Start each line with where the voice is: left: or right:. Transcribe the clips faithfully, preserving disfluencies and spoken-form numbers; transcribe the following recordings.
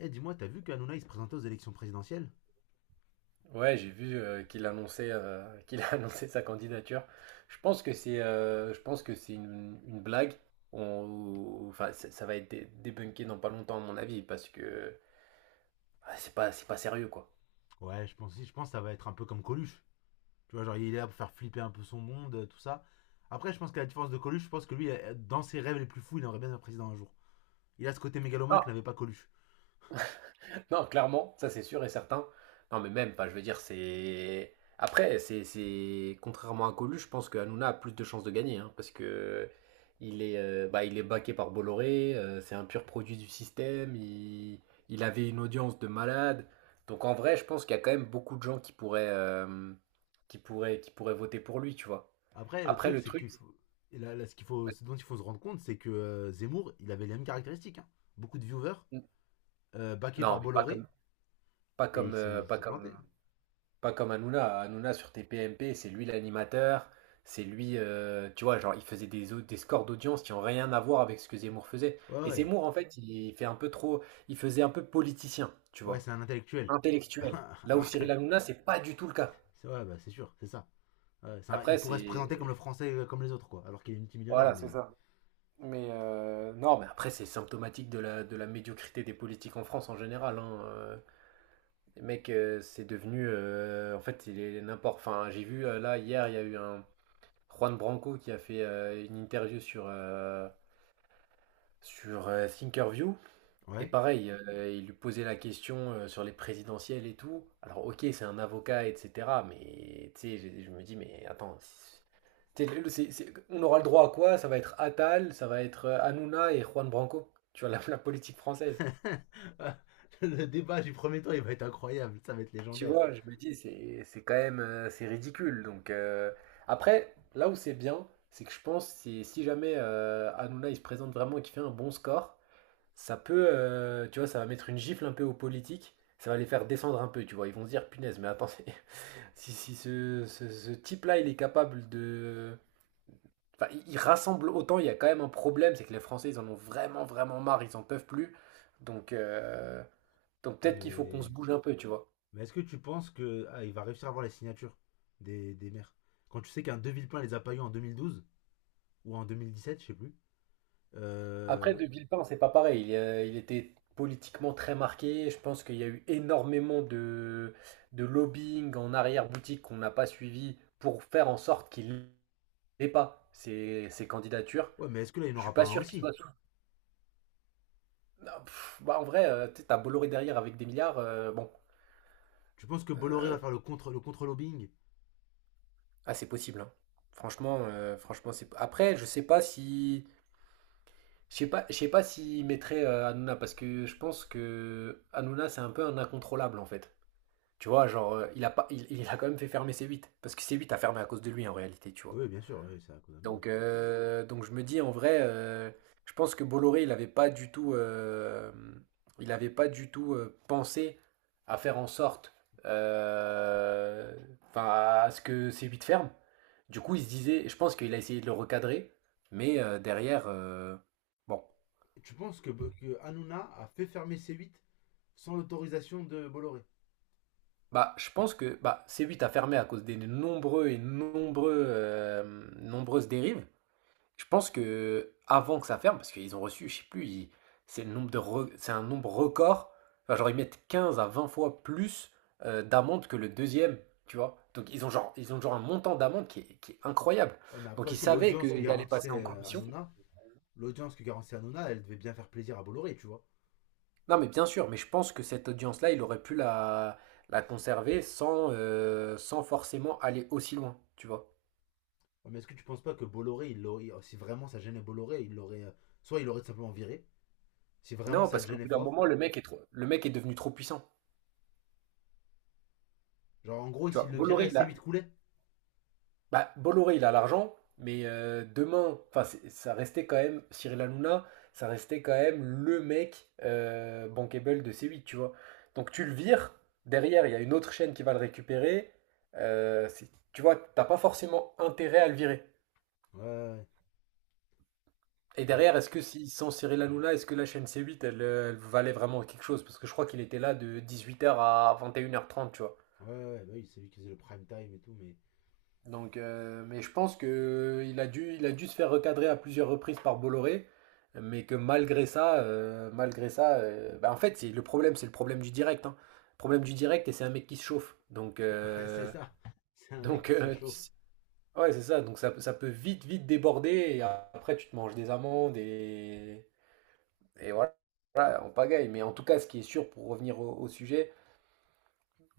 left: Eh, dis-moi, t'as vu qu'Anouna il se présentait aux élections présidentielles?
right: Ouais, j'ai vu euh, qu'il annonçait, euh, qu'il a annoncé sa candidature. Je pense que c'est, euh, je pense que c'est une, une blague. On- enfin, ça, ça va être dé- débunké dans pas longtemps à mon avis, parce que ah, c'est pas, c'est pas sérieux, quoi.
left: Ouais, je pense, je pense que ça va être un peu comme Coluche. Tu vois, genre il est là pour faire flipper un peu son monde, euh, tout ça. Après, je pense qu'à la différence de Coluche, je pense que lui, euh, dans ses rêves les plus fous, il aimerait bien être président un jour. Il a ce côté mégalomane que n'avait pas Coluche.
right: Non, clairement, ça, c'est sûr et certain. Non, mais même, pas, je veux dire, c'est. Après, c'est, c'est- contrairement à Colu, je pense que Hanouna a plus de chances de gagner, hein, parce que il est, euh, bah, il est baqué par Bolloré, euh, c'est un pur produit du système, il, il avait une audience de malade. Donc, en vrai, je pense qu'il y a quand même beaucoup de gens qui pourraient, euh, qui pourraient, qui pourraient voter pour lui, tu vois.
left: Après, le
right: Après,
left: truc,
right: le
left: c'est
right: truc,
left: qu'il
right: c'est-
left: faut. Et là- là, ce, qu'il faut, ce dont il faut se rendre compte, c'est que euh, Zemmour, il avait les mêmes caractéristiques, hein. Beaucoup de viewers, euh, backé par
right: non, mais pas
left: Bolloré,
right: comme, pas
left: et il
right: comme,
left: s'est
right: euh,
left: il
right: pas
left: s'est planté,
right: comme
left: hein.
right: Pas comme Hanouna. Hanouna sur T P M P, c'est lui l'animateur, c'est lui, euh, tu vois, genre il faisait des, au- des scores d'audience qui ont rien à voir avec ce que Zemmour faisait.
left: Ouais,
right: Et
left: ouais.
right: Zemmour, en fait, il fait un peu trop, il faisait un peu politicien, tu
left: Ouais,
right: vois,
left: c'est un intellectuel.
right: intellectuel. Là où
left: Alors que.
right: Cyril Hanouna, c'est pas du tout le cas.
left: c'est- Ouais, bah, c'est sûr, c'est ça. Ouais, c'est un-
right: Après,
left: il pourrait se présenter comme le
right: c'est,
left: français euh, comme les autres, quoi. Alors qu'il est multimillionnaire,
right: voilà, c'est
left: mais.
right: ça. Mais euh, non, mais après, c'est symptomatique de la, de la médiocrité des politiques en France en général, hein. Euh, Les mecs, euh, c'est devenu, euh, en fait, il est n'importe. Enfin, j'ai vu euh, là hier, il y a eu un Juan Branco qui a fait euh, une interview sur, euh, sur euh, Thinkerview. Et
left: Ouais.
right: pareil, euh, il lui posait la question euh, sur les présidentielles et tout. Alors, ok, c'est un avocat, et cetera. Mais tu sais, je, je me dis, mais attends, c'est- tu sais, le- c'est- c'est- on aura le droit à quoi? Ça va être Attal, ça va être euh, Hanouna et Juan Branco. Tu vois, la, la politique française.
left: Le débat du premier tour, il va être incroyable. Ça va être
right: Tu
left: légendaire.
right: vois, je me dis, c'est c'est quand même euh, c'est ridicule. Donc, euh, après, là où c'est bien, c'est que je pense, c'est si si jamais euh, Hanouna, il se présente vraiment et qu'il fait un bon score, ça peut, euh, tu vois, ça va mettre une gifle un peu aux politiques, ça va les faire descendre un peu, tu vois. Ils vont se dire, punaise, mais attendez, si, si ce, ce- ce type-là, il est capable de. Enfin, il il rassemble autant, il y a quand même un problème, c'est que les Français, ils en ont vraiment, vraiment marre, ils en peuvent plus. Donc, euh, donc
left: Ouais,
right: peut-être qu'il faut qu'on
left: mais.
right: se bouge un peu, tu vois.
left: Mais est-ce que tu penses que ah, il va réussir à avoir les signatures des, des maires? Quand tu sais qu'un De Villepin les a pas eu en deux mille douze ou en deux mille dix sept je sais plus.
right: Après,
left: Euh,
right: De Villepin, c'est pas pareil. Il, euh, il était politiquement très marqué. Je pense qu'il y a eu énormément de, de lobbying en arrière-boutique qu'on n'a pas suivi pour faire en sorte qu'il. Et pas, ces ces candidatures.
left: Ouais, mais est-ce que là, il
right: Je suis
left: n'aura pas
right: pas
left: un
right: sûr qu'ils
left: aussi.
right: soient sous. Non, pff, bah, en vrai, heu, tu sais, tu Bolloré derrière avec des milliards, heu, bon,
left: Tu penses que Bolloré va
right: heu,
left: faire le contre le contre-lobbying?
right: ah, c'est possible, hein. Franchement, heu, franchement, c'est après, je sais pas si je sais pas je sais pas s'ils mettraient, heu, Hanouna, parce que je pense que qu'Hanouna, c'est un peu un incontrôlable, en fait. Tu vois? Genre, heu, il a pas il il a quand même fait fermer c huit parce que c huit a fermé à cause de lui, en réalité, tu vois?
left: Oui, bien sûr, oui, c'est à cause d'Hanouna.
right: Donc, euh, donc je me dis en vrai, euh, je pense que Bolloré, il n'avait pas du tout, euh, il n'avait pas du tout euh, pensé à faire en sorte, euh, enfin, à à ce que ces huit ferment. Du coup, il se disait, je pense qu'il a essayé de le recadrer, mais euh, derrière, euh, bon,
left: Tu penses que, que Hanouna a fait fermer c huit sans l'autorisation de Bolloré?
right: bah, je pense que bah, c huit a fermé à cause des nombreux et nombreux, euh, nombreuses dérives. Je pense que avant que ça ferme, parce qu'ils ont reçu, je sais plus, ils- c'est le nombre de re- c'est un nombre record. Enfin, genre ils mettent quinze à vingt fois plus euh, d'amende que le deuxième, tu vois. Donc ils ont genre ils ont genre un montant d'amende qui est, qui est incroyable.
left: Ouais, mais après
right: Donc ils
left: aussi,
right: savaient
left: l'audience que
right: qu'ils allaient passer en
left: garantissait euh,
right: commission.
left: Hanouna, l'audience que garantissait Hanouna, elle devait bien faire plaisir à Bolloré, tu vois.
right: Non, mais bien sûr, mais je pense que cette audience-là, il aurait pu la, la conserver sans, euh, sans forcément aller aussi loin, tu vois.
left: Ouais, mais est-ce que tu penses pas que Bolloré, il l'aurait- si vraiment ça gênait Bolloré, il l'aurait, euh, soit il l'aurait tout simplement viré, si vraiment
right: Non,
left: ça le
right: parce qu'au
left: gênait
right: bout d'un
left: fort.
right: moment, le mec est trop, le mec est devenu trop puissant.
left: Genre, en gros,
right: Tu vois,
left: s'il le
right: Bolloré,
left: virait,
right: il a.
left: C huit coulait.
right: Bah, Bolloré, il a l'argent, mais euh, demain, enfin, c'est- ça restait quand même Cyril Hanouna, ça restait quand même le mec euh, bankable de C huit, tu vois. Donc, tu le vires, derrière, il y a une autre chaîne qui va le récupérer. euh, c'est- tu vois, t'as pas forcément intérêt à le virer.
left: Ouais, ouais,
right: Et
left: ouais.
right: derrière, est-ce que, si, sans Cyril Hanouna, est-ce que la chaîne C huit, elle, euh, elle valait vraiment quelque chose? Parce que je crois qu'il était là de dix-huit heures à vingt et une heures trente, tu vois.
left: Ouais, ouais, bah oui, c'est lui qui faisait le prime time et tout, mais.
right: Donc, euh, mais je pense que il a dû, il a dû se faire recadrer à plusieurs reprises par Bolloré, mais que malgré ça, euh, malgré ça, euh, bah, en fait, c'est le problème, c'est le problème du direct, hein. Problème du direct et c'est un mec qui se chauffe. Donc,
left: Ouais, c'est
right: euh,
left: ça. C'est un mec
right: donc,
left: qui se
right: euh,
left: chauffe.
right: ouais, c'est ça. Donc, ça, ça peut vite, vite déborder et après tu te manges des amendes et et voilà, voilà, on pagaille. Mais en tout cas, ce qui est sûr pour revenir au, au sujet,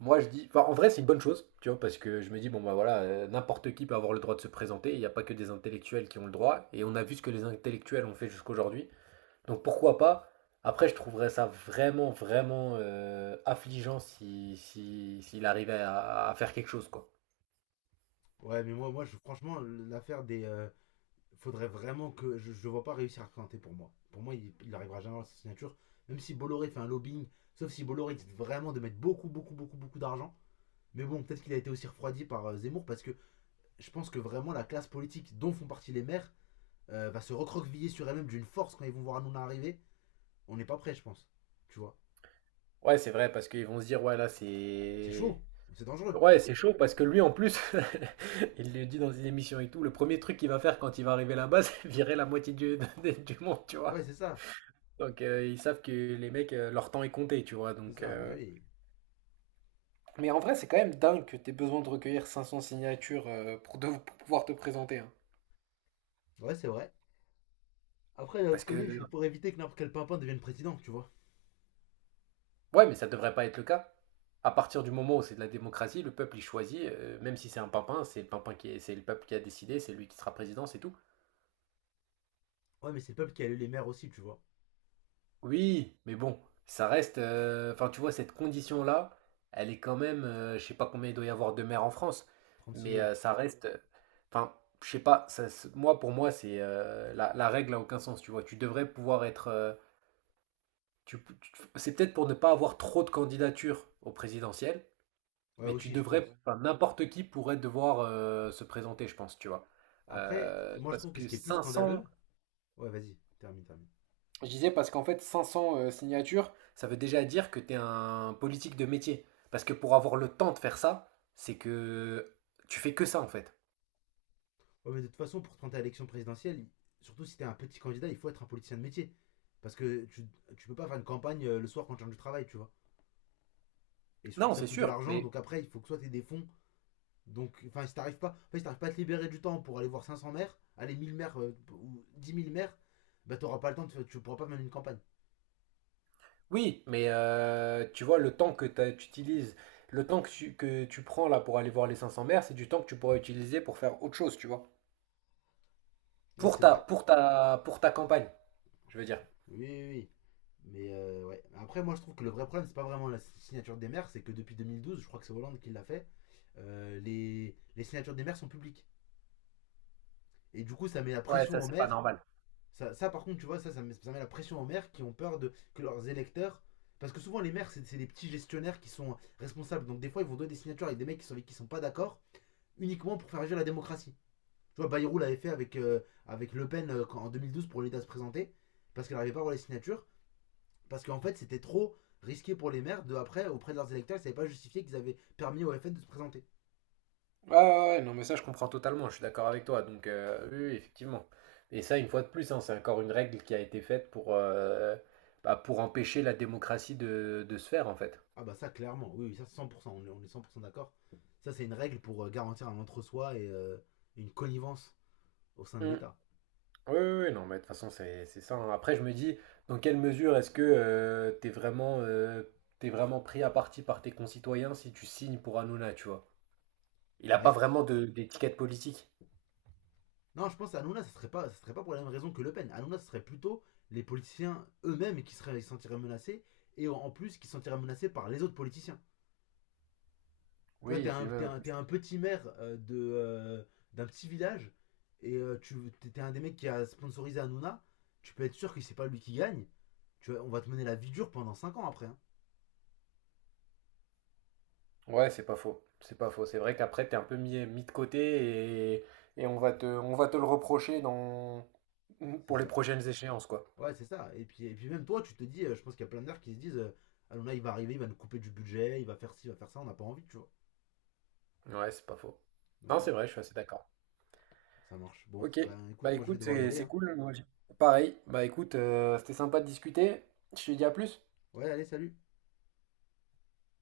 right: moi, je dis, enfin, en vrai, c'est une bonne chose, tu vois, parce que je me dis, bon, bah, voilà, euh, n'importe qui peut avoir le droit de se présenter, il n'y a pas que des intellectuels qui ont le droit, et on a vu ce que les intellectuels ont fait jusqu'aujourd'hui, donc pourquoi pas? Après, je trouverais ça vraiment, vraiment euh, affligeant si, si, s'il arrivait à, à faire quelque chose, quoi.
left: Ouais, mais moi, moi je, franchement, l'affaire des. Euh, faudrait vraiment que je ne vois pas réussir à cranter pour moi. Pour moi, il n'arrivera jamais à sa signature. Même si Bolloré fait un lobbying, sauf si Bolloré décide vraiment de mettre beaucoup, beaucoup, beaucoup, beaucoup d'argent. Mais bon, peut-être qu'il a été aussi refroidi par euh, Zemmour parce que je pense que vraiment la classe politique dont font partie les maires euh, va se recroqueviller sur elle-même d'une force quand ils vont voir Hanouna arriver. On n'est pas prêt, je pense. Tu vois.
right: Ouais, c'est vrai, parce qu'ils vont se dire, ouais, là,
left: C'est
right: c'est.
left: chaud, c'est dangereux.
right: Ouais, c'est chaud, parce que lui, en plus, il le dit dans une émission et tout, le premier truc qu'il va faire quand il va arriver là-bas, c'est virer la moitié du, du monde, tu
left: Ouais,
right: vois.
left: c'est ça,
right: Donc, euh, ils savent que les mecs, euh, leur temps est compté, tu vois.
left: c'est
right: Donc,
left: ça, bah
right: euh,
left: oui.
right: Mais en vrai, c'est quand même dingue que t'aies besoin de recueillir cinq cents signatures euh, pour, de- pour pouvoir te présenter, hein.
left: Ouais, c'est vrai. Après, d'un autre
right: Parce que.
left: côté, c'est pour éviter que n'importe quel pimpin devienne président, tu vois.
right: Ouais, mais ça devrait pas être le cas. À partir du moment où c'est de la démocratie, le peuple, il choisit, euh, même si c'est un pimpin, c'est le pimpin qui est- c'est le peuple qui a décidé, c'est lui qui sera président, c'est tout.
left: Ouais, mais c'est le peuple qui a élu les maires aussi, tu vois.
right: Oui, mais bon, ça reste. euh, Enfin, tu vois, cette condition-là, elle est quand même. Euh, je sais pas combien il doit y avoir de maires en France,
left: Trente-six
right: mais
left: mille.
right: euh, ça reste. euh, Enfin, je sais pas. Ça se- moi, pour moi, c'est euh, la, la règle n'a aucun sens. Tu vois, tu devrais pouvoir être. Euh, tu, tu- c'est peut-être pour ne pas avoir trop de candidatures au présidentiel,
left: Ouais,
right: mais tu
left: aussi, je
right: devrais.
left: pense.
right: Enfin, n'importe qui pourrait devoir euh, se présenter, je pense. Tu vois.
left: Après,
right: Euh,
left: moi, je
right: parce
left: trouve que ce
right: que
left: qui est plus
right: cinq cents.
left: scandaleux. Ouais, vas-y, termine, termine.
right: Je disais, parce qu'en fait, cinq cents euh, signatures, ça veut déjà dire que tu es un politique de métier. Parce que pour avoir le temps de faire ça, c'est que tu fais que ça, en fait.
left: Ouais, mais de toute façon, pour te présenter à l'élection présidentielle, il- surtout si t'es un petit candidat, il faut être un politicien de métier. Parce que tu, tu peux pas faire une campagne euh, le soir quand tu changes de travail, tu vois. Et surtout
right: Non,
left: que ça
right: c'est
left: coûte de
right: sûr,
left: l'argent,
right: mais
left: donc après, il faut que soit t'aies des fonds. Donc, enfin, si t'arrives pas, en fait, si t'arrives pas à te libérer du temps pour aller voir cinq cents maires, aller mille maires euh, ou dix mille maires, bah t'auras pas le temps, de- tu pourras pas mener une campagne.
right: oui, mais euh, tu vois, le temps que t'as- tu utilises, le temps que tu, que tu prends là pour aller voir les cinq cents maires, c'est du temps que tu pourrais utiliser pour faire autre chose, tu vois.
left: Ouais,
right: Pour
left: c'est
right: ta,
left: vrai.
right: pour ta, pour ta campagne, je veux dire.
left: Oui, oui, oui. Mais euh, ouais. Après, moi, je trouve que le vrai problème, c'est pas vraiment la signature des maires, c'est que depuis deux mille douze, je crois que c'est Hollande qui l'a fait, euh, les, les signatures des maires sont publiques. Et du coup, ça met la
right: Ouais, ça,
left: pression aux
right: c'est pas
left: maires.
right: normal.
left: Ça, ça par contre, tu vois, ça, ça met, ça met la pression aux maires qui ont peur de que leurs électeurs. Parce que souvent, les maires, c'est c'est des petits gestionnaires qui sont responsables. Donc, des fois, ils vont donner des signatures avec des mecs qui sont, avec qui sont pas d'accord, uniquement pour faire agir la démocratie. Tu vois, Bayrou l'avait fait avec, euh, avec Le Pen euh, quand- en deux mille douze pour l'aider à se présenter, parce qu'elle n'arrivait pas à avoir les signatures. Parce qu'en fait, c'était trop risqué pour les maires de, après, auprès de leurs électeurs, ils ne savaient pas justifier qu'ils avaient permis au F N de se présenter.
right: Ouais, ouais, ouais, non, mais ça, je comprends totalement, je suis d'accord avec toi. Donc, euh, oui, oui, effectivement. Et ça, une fois de plus, hein, c'est encore une règle qui a été faite pour, euh, bah, pour empêcher la démocratie de, de se faire, en fait.
left: Ah bah ça, clairement, oui, oui, ça c'est cent pour cent, on est- cent pour cent d'accord. Ça, c'est une règle pour euh, garantir un entre-soi et euh, une connivence au sein de
right: Mm.
left: l'État.
right: Oui, oui, oui, non, mais de toute façon, c'est c'est ça, hein. Après, je me dis, dans quelle mesure est-ce que euh, t'es vraiment, euh, t'es vraiment pris à partie par tes concitoyens si tu signes pour Hanouna, tu vois? Il n'a pas
left: Ouais.
right: vraiment de- d'étiquette politique.
left: Non, je pense à Hanouna, ce ne serait pas, ça serait pas pour la même raison que Le Pen. Hanouna, ce serait plutôt les politiciens eux-mêmes qui seraient, qui se sentiraient menacés et en plus qui se sentiraient menacés par les autres politiciens. Tu vois,
right: Oui,
left: t'es
right: et
left: un,
right: puis
left: t'es
right: même.
left: un, t'es un petit maire euh, de, euh, d'un petit village et euh, tu t'es un des mecs qui a sponsorisé Hanouna. Tu peux être sûr que c'est pas lui qui gagne. Tu vois, on va te mener la vie dure pendant cinq ans après, hein.
right: Ouais, c'est pas faux. C'est pas faux. C'est vrai qu'après, t'es un peu mis, mis de côté, et, et on va te, on va te le reprocher dans,
left: C'est
right: pour les
left: ça.
right: prochaines échéances, quoi.
left: Ouais, c'est ça. Et puis, et puis même toi, tu te dis, euh, je pense qu'il y a plein de mecs qui se disent euh, Hanouna, il va arriver, il va nous couper du budget, il va faire ci, il va faire ça, on n'a pas envie, tu vois.
right: Ouais, c'est pas faux.
left: Donc
right: Non, c'est
left: ouais,
right: vrai, je suis assez d'accord.
left: ça marche. Bon,
right: Ok.
left: ben
right: Bah,
left: écoute, moi je vais
right: écoute,
left: devoir y
right: c'est
left: aller,
right: c'est
left: hein.
right: cool. moi, j'ai- Pareil. Bah, écoute, euh, c'était sympa de discuter. Je te dis à plus.
left: Ouais, allez, salut.